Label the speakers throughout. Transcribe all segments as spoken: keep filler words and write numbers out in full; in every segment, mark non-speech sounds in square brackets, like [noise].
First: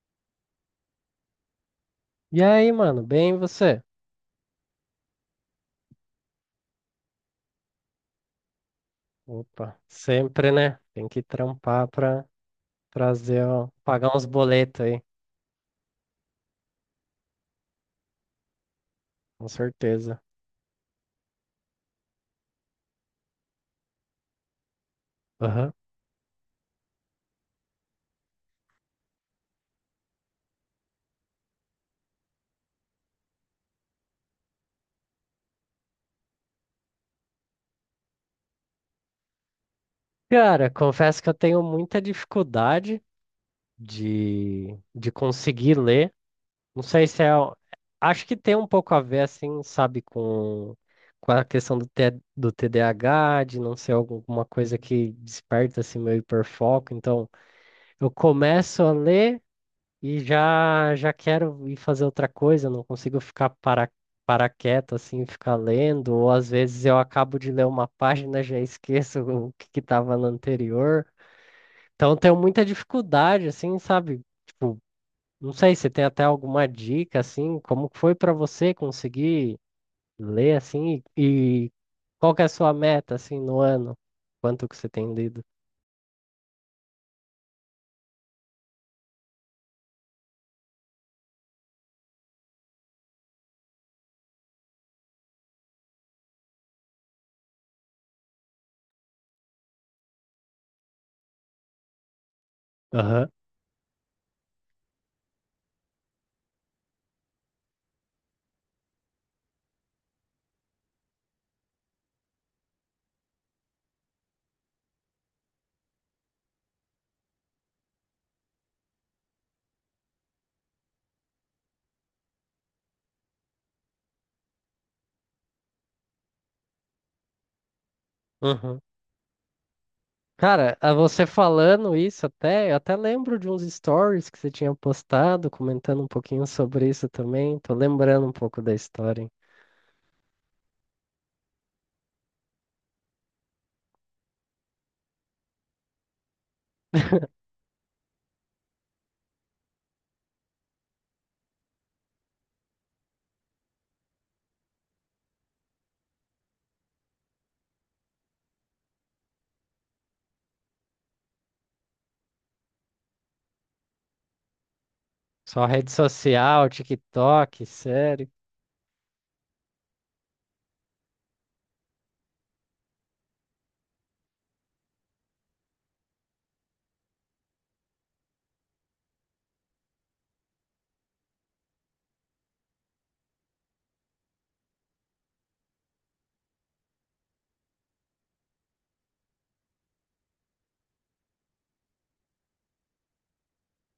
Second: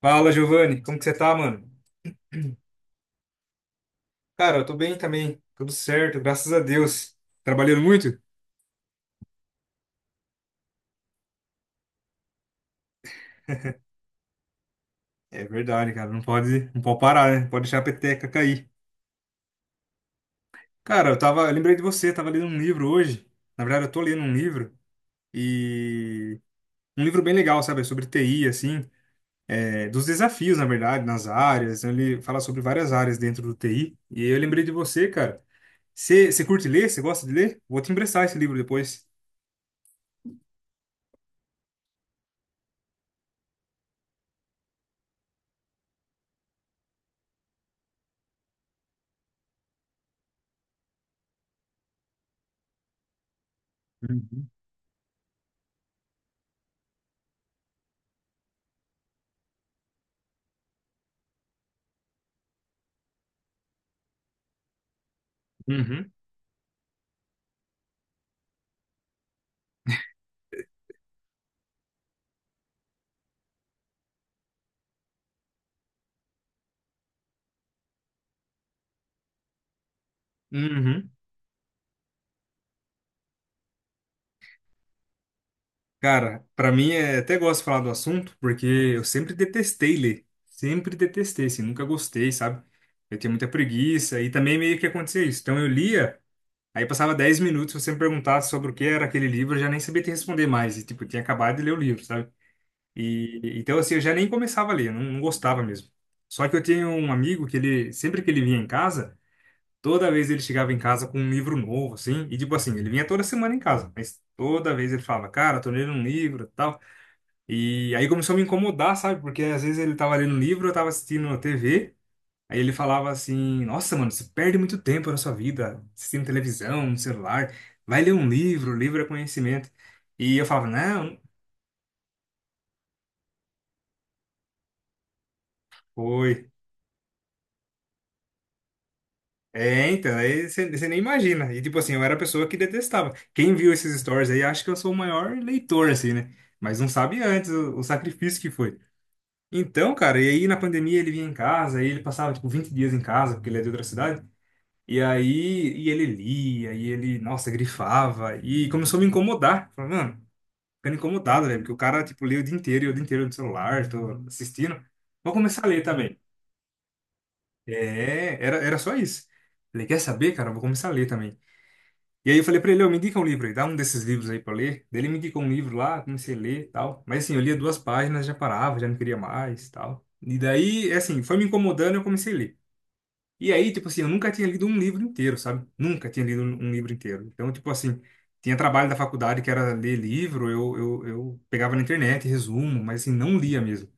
Speaker 1: Fala, Giovanni, como que você tá, mano?
Speaker 2: E aí, mano, bem você?
Speaker 1: Cara, eu tô bem também, tudo certo, graças a Deus. Trabalhando muito?
Speaker 2: Opa, sempre, né? Tem que trampar pra trazer, ó, pagar uns boletos aí,
Speaker 1: É verdade, cara, não pode, não pode parar, né? Não pode deixar a peteca cair.
Speaker 2: com certeza.
Speaker 1: Cara, eu tava, eu lembrei de você, tava lendo um livro hoje. Na verdade, eu tô lendo um livro
Speaker 2: Aham.
Speaker 1: e um livro bem legal, sabe? Sobre T I, assim, é, dos desafios, na verdade, nas áreas. Então, ele fala sobre várias áreas dentro do T I. E eu lembrei de você, cara. Você você curte ler? Você gosta de ler? Vou te emprestar esse livro depois. Uhum.
Speaker 2: Cara, confesso que eu tenho muita dificuldade de, de conseguir ler. Não sei se é. O- Acho que tem um pouco a ver, assim, sabe, com, com a questão do, T, do T D A H, de não ser alguma coisa que desperta, assim, meu hiperfoco. Então, eu começo a ler. E já já quero ir fazer outra coisa, não consigo ficar para, para quieto assim, ficar
Speaker 1: Uhum.
Speaker 2: lendo, ou às vezes eu acabo de ler uma página, [laughs] já esqueço o que que estava no anterior. Então tenho muita dificuldade assim, sabe? Tipo, não sei se tem até alguma dica assim, como que foi para você conseguir ler assim
Speaker 1: Uhum.
Speaker 2: e, e qual que é a sua meta assim no ano? Quanto que você tem lido?
Speaker 1: Cara, pra mim é até gosto de falar do assunto, porque eu sempre detestei ler. Sempre detestei, assim, nunca gostei, sabe? Eu tinha muita preguiça e também meio que acontecia isso. Então eu lia, aí passava dez minutos, se você me perguntasse sobre o que era aquele livro, eu já nem sabia te responder mais. E tipo, eu tinha acabado de ler o livro, sabe?
Speaker 2: Aham.
Speaker 1: E então assim, eu já nem começava a ler, não, não gostava mesmo. Só que eu tinha um amigo que ele sempre que ele vinha em casa, toda vez ele chegava em casa com um livro novo, assim, e tipo assim, ele vinha toda semana em casa, mas toda vez ele falava, cara, tô lendo um livro, e tal. E aí começou a me incomodar, sabe? Porque às vezes ele tava lendo um livro, eu tava assistindo na T V, aí ele falava assim: "Nossa, mano, você perde muito tempo na sua vida assistindo televisão, no celular. Vai ler um livro, livro é conhecimento". E eu falava:
Speaker 2: Cara, a
Speaker 1: "Não, não
Speaker 2: você falando isso até, eu até lembro de uns stories que você tinha postado, comentando um pouquinho
Speaker 1: foi".
Speaker 2: sobre isso também. Tô lembrando um pouco da história. Hein?
Speaker 1: É, então, aí você você nem imagina. E tipo assim, eu era a pessoa que detestava. Quem viu esses stories aí acha que eu sou o maior leitor, assim, né? Mas não sabe antes o, o sacrifício que foi. Então, cara, e aí na pandemia ele vinha em casa, aí ele passava tipo vinte dias em casa, porque ele é de outra cidade. E aí e ele lia, e ele, nossa, grifava, e começou a me incomodar. Falei, mano, ficando incomodado, né? Porque o cara, tipo, lê o dia inteiro, e o dia inteiro no celular, tô assistindo. Vou começar
Speaker 2: Só
Speaker 1: a ler
Speaker 2: rede
Speaker 1: também.
Speaker 2: social, TikTok, sério.
Speaker 1: É, era, era só isso. Falei, quer saber, cara? Eu vou começar a ler também. E aí eu falei pra ele, eu me indica um livro aí, dá um desses livros aí pra eu ler. Daí ele me indicou um livro lá, comecei a ler e tal. Mas assim, eu lia duas páginas, já parava, já não queria mais e tal. E daí, é assim, foi me incomodando, eu comecei a ler. E aí, tipo assim, eu nunca tinha lido um livro inteiro, sabe? Nunca tinha lido um um livro inteiro. Então, tipo assim, tinha trabalho da faculdade que era ler livro, eu, eu, eu pegava na internet, resumo, mas assim, não lia mesmo.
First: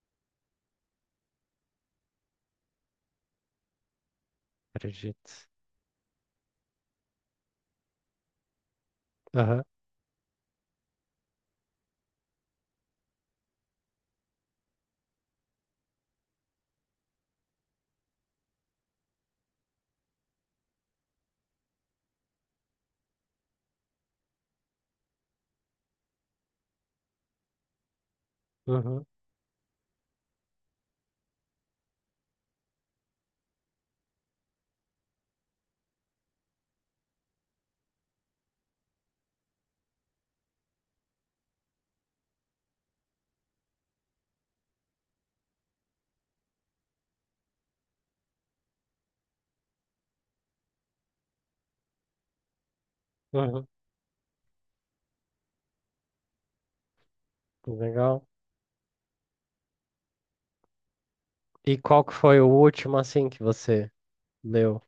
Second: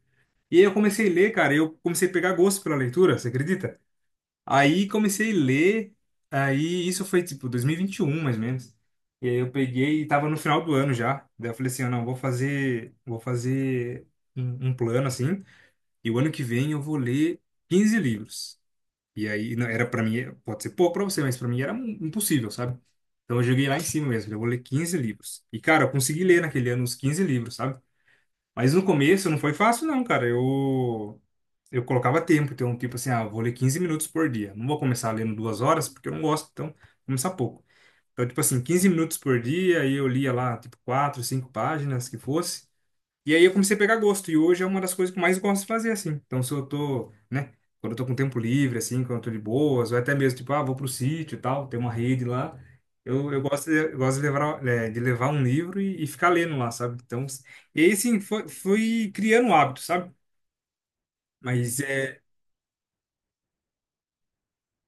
Speaker 1: E aí eu comecei a ler, cara, e eu comecei a pegar gosto pela leitura, você acredita? Aí comecei
Speaker 2: Acredito.
Speaker 1: a ler, aí isso foi tipo dois mil e vinte e um, mais ou menos. E aí eu
Speaker 2: Aham,
Speaker 1: peguei e tava no final do ano já. Daí eu falei assim, ah, não, vou fazer, vou fazer um, um plano assim, e o ano que vem eu vou ler quinze livros. E aí não, era para mim, pode ser pouco para você, mas para mim era im- impossível, sabe? Então eu joguei lá em cima mesmo, eu vou ler quinze livros. E cara, eu consegui ler naquele ano os quinze livros, sabe? Mas no
Speaker 2: uhum,
Speaker 1: começo não foi fácil não, cara. Eu eu colocava tempo, então, tipo assim, ah, eu vou ler quinze minutos por dia. Não vou começar lendo duas horas, porque eu não gosto, então, vou começar pouco. Então, tipo assim, quinze minutos por dia, aí eu lia lá, tipo, quatro, cinco páginas, que fosse. E aí eu comecei a pegar gosto, e hoje é uma das coisas que eu mais gosto de fazer, assim. Então, se eu tô, né, quando eu tô com tempo livre, assim, quando eu tô de boas, ou até mesmo, tipo, ah, vou pro sítio e tal, tem uma rede lá. Eu, eu
Speaker 2: uhum.
Speaker 1: gosto de, eu gosto de levar, eh, de levar um livro e, e ficar lendo lá, sabe? Então, e aí, assim,
Speaker 2: Legal.
Speaker 1: foi, fui criando um hábito, sabe?
Speaker 2: E
Speaker 1: Mas
Speaker 2: qual que
Speaker 1: é.
Speaker 2: foi o último, assim, que você leu?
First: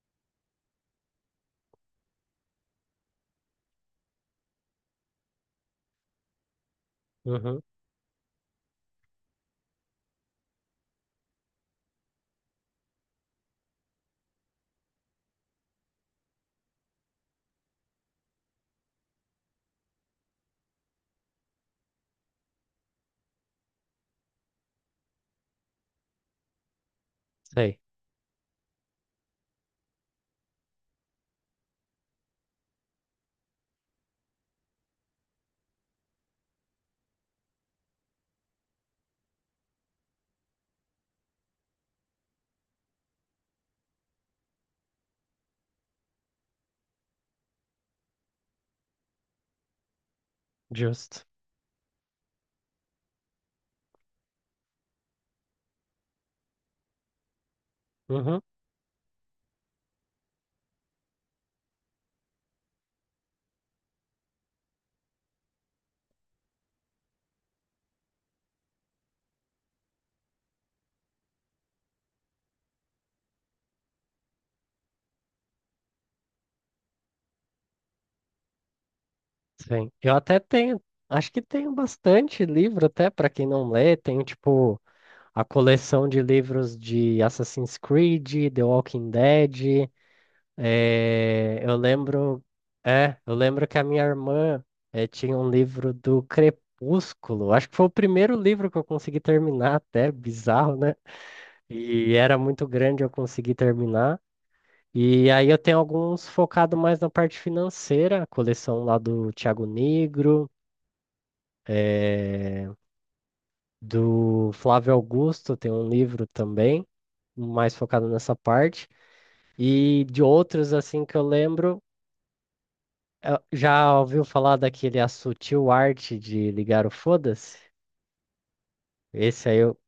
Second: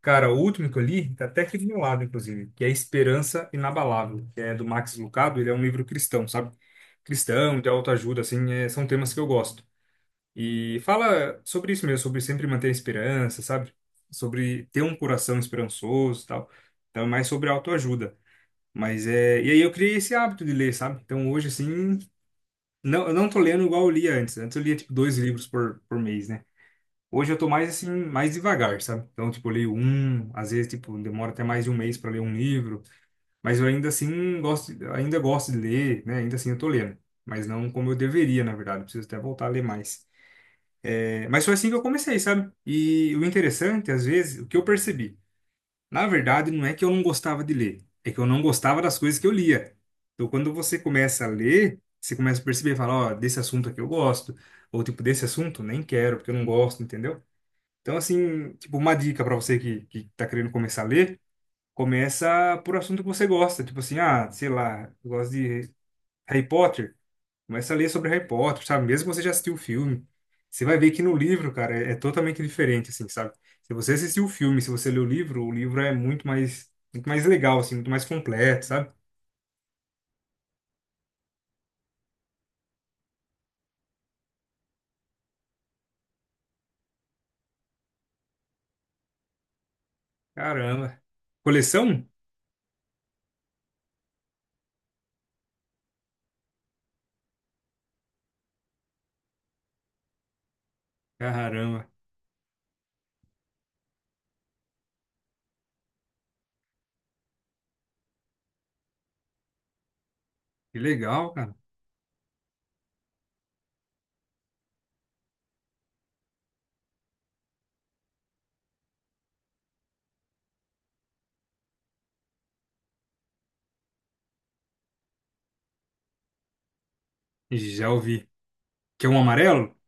Speaker 1: Cara, o último que eu li, tá até aqui do meu lado, inclusive, que é Esperança Inabalável, que é do Max Lucado, ele é um livro cristão, sabe? Cristão,
Speaker 2: Uhum,
Speaker 1: de autoajuda, assim, é- são temas que eu gosto. E fala sobre isso mesmo, sobre sempre manter a esperança, sabe? Sobre ter um coração esperançoso e tal. Então, é mais sobre autoajuda. Mas é. E aí eu criei esse hábito de ler, sabe? Então, hoje, assim, não, eu não tô lendo igual eu lia antes. Antes eu lia, tipo, dois livros por, por mês, né? Hoje eu tô mais
Speaker 2: sei.
Speaker 1: assim, mais devagar, sabe? Então, tipo, eu leio um, às vezes, tipo, demora até mais de um mês para ler um livro, mas eu ainda assim gosto, ainda gosto de ler, né? Ainda assim eu tô lendo, mas não como eu deveria, na verdade. Eu preciso até voltar a ler mais. É, mas foi assim que eu comecei, sabe? E o interessante, às vezes, o que eu percebi, na verdade, não é que eu não gostava de ler, é que eu não gostava das coisas que eu lia. Então, quando você começa
Speaker 2: Justo.
Speaker 1: a ler, você começa a perceber, fala, ó, desse assunto aqui eu gosto, ou tipo, desse assunto nem quero, porque eu não gosto, entendeu? Então,
Speaker 2: Uhum,
Speaker 1: assim, tipo, uma dica para você que, que tá querendo começar a ler, começa por assunto que você gosta. Tipo assim, ah, sei lá, eu gosto de Harry Potter. Começa a ler sobre Harry Potter, sabe? Mesmo que você já assistiu o filme, você vai ver que no livro, cara, é, é totalmente diferente, assim, sabe? Se você assistiu o filme, se você leu o livro, o livro é muito mais, muito mais legal, assim, muito mais completo, sabe?
Speaker 2: sim. Eu até tenho, acho que tenho bastante livro até para quem não lê. Tenho, tipo, a coleção de livros de Assassin's Creed, The Walking Dead.
Speaker 1: Caramba.
Speaker 2: Eh, eu
Speaker 1: Coleção?
Speaker 2: lembro, é, eu lembro que a minha irmã eh, tinha um livro do Crepúsculo. Acho que foi o primeiro livro que eu consegui terminar, até bizarro, né?
Speaker 1: Caramba.
Speaker 2: E era muito grande, eu consegui terminar. E aí eu tenho alguns focado mais na parte financeira, a coleção lá do Thiago Negro,
Speaker 1: Que legal, cara.
Speaker 2: é, do Flávio Augusto, tem um livro também mais focado nessa parte. E de outros, assim, que eu lembro, eh, já ouviu falar daquele A Sutil Arte de Ligar o Foda-se?
Speaker 1: Já ouvi. Que é um
Speaker 2: Esse aí
Speaker 1: amarelo?
Speaker 2: eu-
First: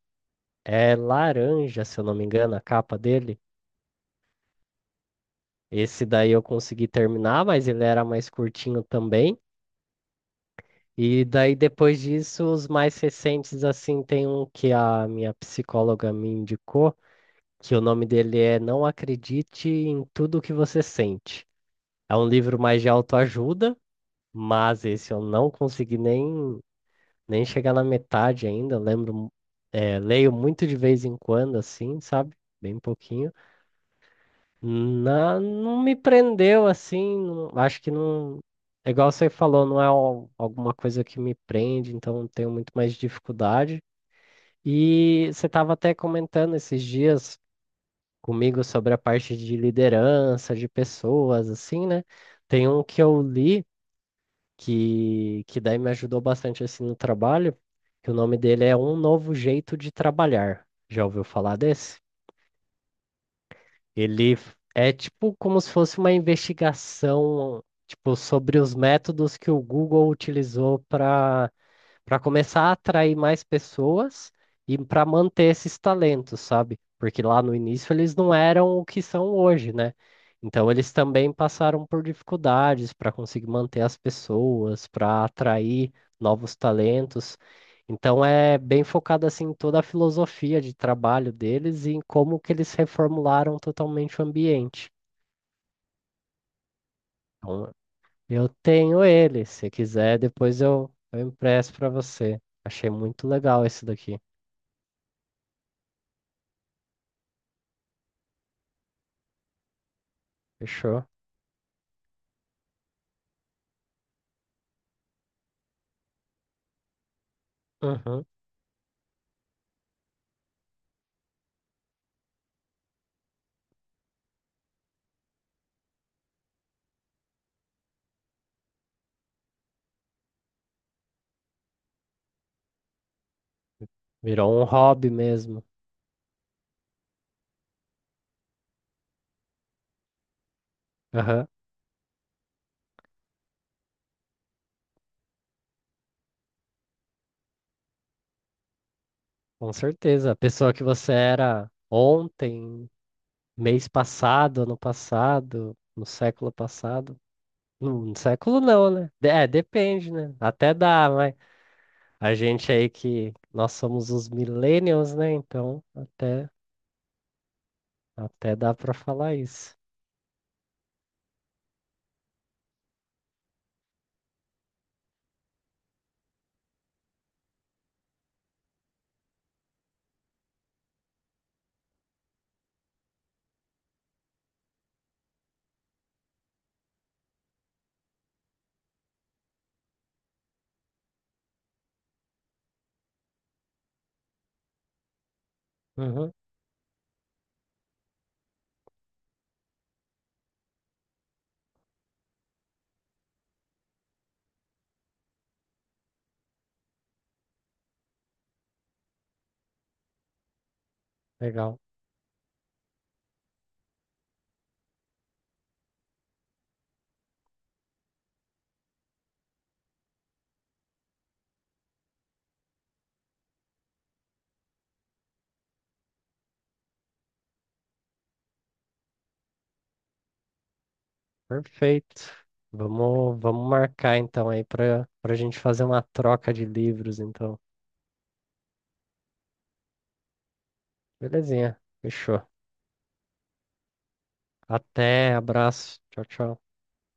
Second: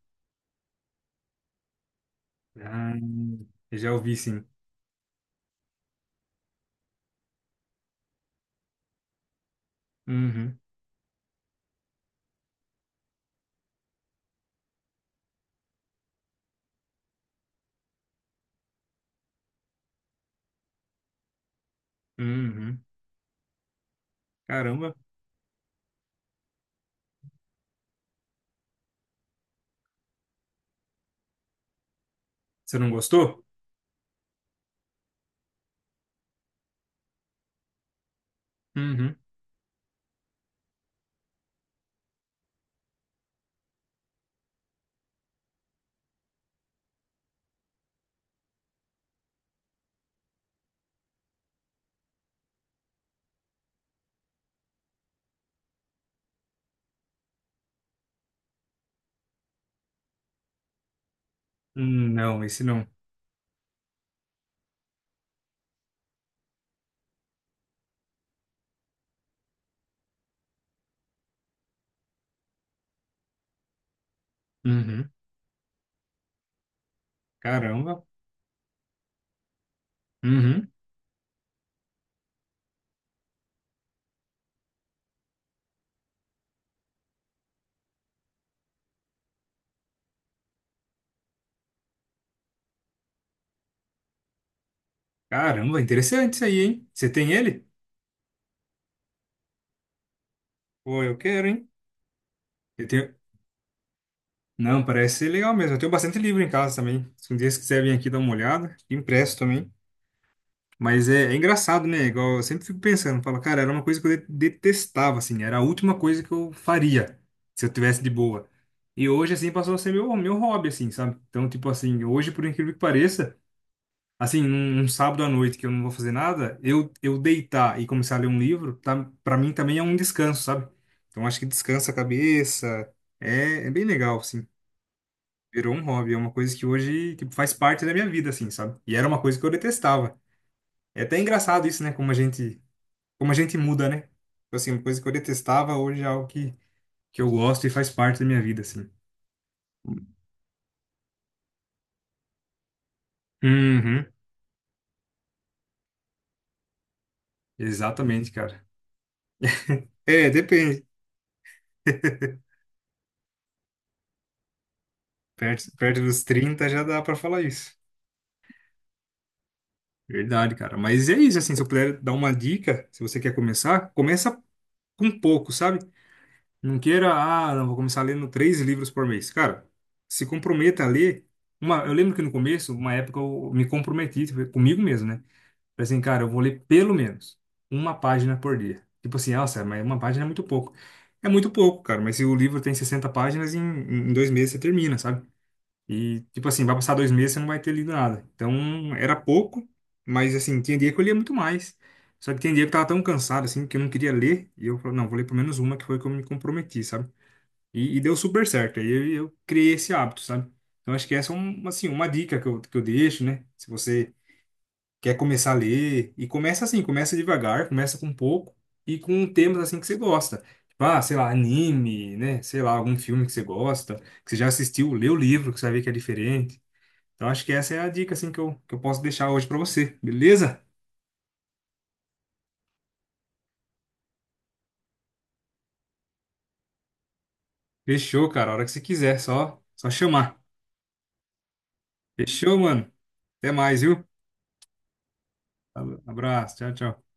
Speaker 2: É laranja, se eu não me engano, a
Speaker 1: Ah,
Speaker 2: capa dele.
Speaker 1: já ouvi, sim.
Speaker 2: Esse daí eu consegui terminar, mas ele era mais curtinho também.
Speaker 1: Uhum,
Speaker 2: E daí depois disso, os mais recentes, assim, tem um que a minha psicóloga me indicou, que o nome dele é Não Acredite em Tudo que Você Sente. É um livro mais
Speaker 1: uhum.
Speaker 2: de autoajuda. Mas
Speaker 1: Caramba,
Speaker 2: esse eu não consegui nem nem chegar na metade ainda, eu lembro, é, leio muito de vez em quando, assim, sabe?
Speaker 1: você
Speaker 2: Bem
Speaker 1: não
Speaker 2: pouquinho.
Speaker 1: gostou?
Speaker 2: Na, não me prendeu, assim, não- acho que não. É igual
Speaker 1: Uhum.
Speaker 2: você falou, não é al- alguma coisa que me prende, então tenho muito mais dificuldade. E você estava até comentando esses dias comigo sobre a parte de liderança, de pessoas, assim, né? Tem um que eu li, que, que daí me ajudou bastante assim no trabalho, que o nome dele é Um Novo Jeito de Trabalhar. Já ouviu falar desse?
Speaker 1: Hum, não, esse não.
Speaker 2: Ele f- é tipo como se fosse uma investigação, tipo, sobre os métodos que o Google utilizou para para começar a atrair mais pessoas e para
Speaker 1: Uhum.
Speaker 2: manter esses talentos, sabe? Porque lá no início
Speaker 1: Caramba.
Speaker 2: eles não eram o que são hoje, né?
Speaker 1: Uhum.
Speaker 2: Então eles também passaram por dificuldades para conseguir manter as pessoas, para atrair novos talentos. Então é bem focado assim em toda a filosofia de trabalho deles e em como que eles reformularam totalmente o ambiente.
Speaker 1: Caramba, interessante isso aí, hein? Você tem ele?
Speaker 2: Então, eu tenho ele, se quiser, depois eu,
Speaker 1: Pô, eu
Speaker 2: eu
Speaker 1: quero, hein?
Speaker 2: empresto para você.
Speaker 1: Eu
Speaker 2: Achei
Speaker 1: tenho...
Speaker 2: muito legal esse daqui.
Speaker 1: Não, parece ser legal mesmo. Eu tenho bastante livro em casa também. Se um dia você quiser vir aqui dar uma olhada, impresso também.
Speaker 2: Fechou.
Speaker 1: Mas é, é engraçado, né? Igual eu sempre fico pensando, falo, cara, era uma coisa que eu de- detestava, assim, era a última coisa que eu faria se eu tivesse de
Speaker 2: Uhum.
Speaker 1: boa. E hoje, assim, passou a ser meu, meu hobby, assim, sabe? Então, tipo assim, hoje, por incrível que pareça. Assim, num, num sábado à noite que eu não vou fazer nada, eu, eu deitar e começar a ler um livro, tá, para mim também é um descanso, sabe? Então acho que descansa a cabeça, é, é bem legal, assim.
Speaker 2: Virou um hobby mesmo.
Speaker 1: Virou um hobby, é uma coisa que hoje, tipo, faz parte da minha vida, assim, sabe? E era uma coisa que eu detestava. É até
Speaker 2: Aham.
Speaker 1: engraçado isso, né? Como a gente, como a gente muda, né? Tipo assim, uma coisa que eu detestava hoje é algo que, que eu gosto e faz parte da minha vida, assim.
Speaker 2: Com certeza. A pessoa que você era ontem, mês
Speaker 1: Uhum,
Speaker 2: passado, ano passado, no século passado. No, no
Speaker 1: exatamente,
Speaker 2: século
Speaker 1: cara.
Speaker 2: não, né? De- É, depende,
Speaker 1: É,
Speaker 2: né? Até
Speaker 1: depende.
Speaker 2: dá, mas a gente aí que nós somos os millennials, né?
Speaker 1: Perto,
Speaker 2: Então,
Speaker 1: perto dos
Speaker 2: até,
Speaker 1: trinta já dá pra falar isso.
Speaker 2: até dá pra falar isso.
Speaker 1: Verdade, cara. Mas é isso, assim, se eu puder dar uma dica, se você quer começar, começa com pouco, sabe? Não queira, ah, não, vou começar lendo três livros por mês. Cara, se comprometa a ler. Uma, eu lembro que no começo, uma época, eu me comprometi tipo, comigo mesmo, né? Falei assim, cara, eu vou ler pelo menos uma página por dia. Tipo assim, nossa, mas uma página é muito pouco. É muito pouco, cara, mas se o livro tem sessenta páginas, em, em dois meses você termina, sabe? E,
Speaker 2: Uhum.
Speaker 1: tipo assim, vai passar dois meses e você não vai ter lido nada. Então, era pouco, mas, assim, tinha dia que eu lia muito mais. Só que tinha dia que eu tava tão cansado, assim, que eu não queria ler. E eu falei, não, vou ler pelo menos uma, que foi que eu me comprometi, sabe? E, e deu super certo. Aí eu, eu criei esse hábito, sabe? Então, acho que essa é, um,
Speaker 2: Legal.
Speaker 1: assim, uma dica que eu, que eu deixo, né? Se você quer começar a ler, e começa assim, começa devagar, começa com pouco e com temas, assim, que você gosta. Tipo, ah, sei lá, anime, né? Sei lá, algum filme que você gosta, que você já assistiu, lê o livro, que você vai ver que é diferente. Então acho que essa é a dica assim que eu, que eu posso deixar hoje pra você, beleza?
Speaker 2: Perfeito. Vamos, vamos marcar então aí pra para gente fazer uma troca de livros, então.
Speaker 1: Fechou, cara. A hora que você quiser, só só chamar.
Speaker 2: Belezinha. Fechou.
Speaker 1: Fechou, mano. Até mais, viu?
Speaker 2: Até,
Speaker 1: Falou.
Speaker 2: abraço. Tchau,
Speaker 1: Abraço.
Speaker 2: tchau.
Speaker 1: Tchau, tchau.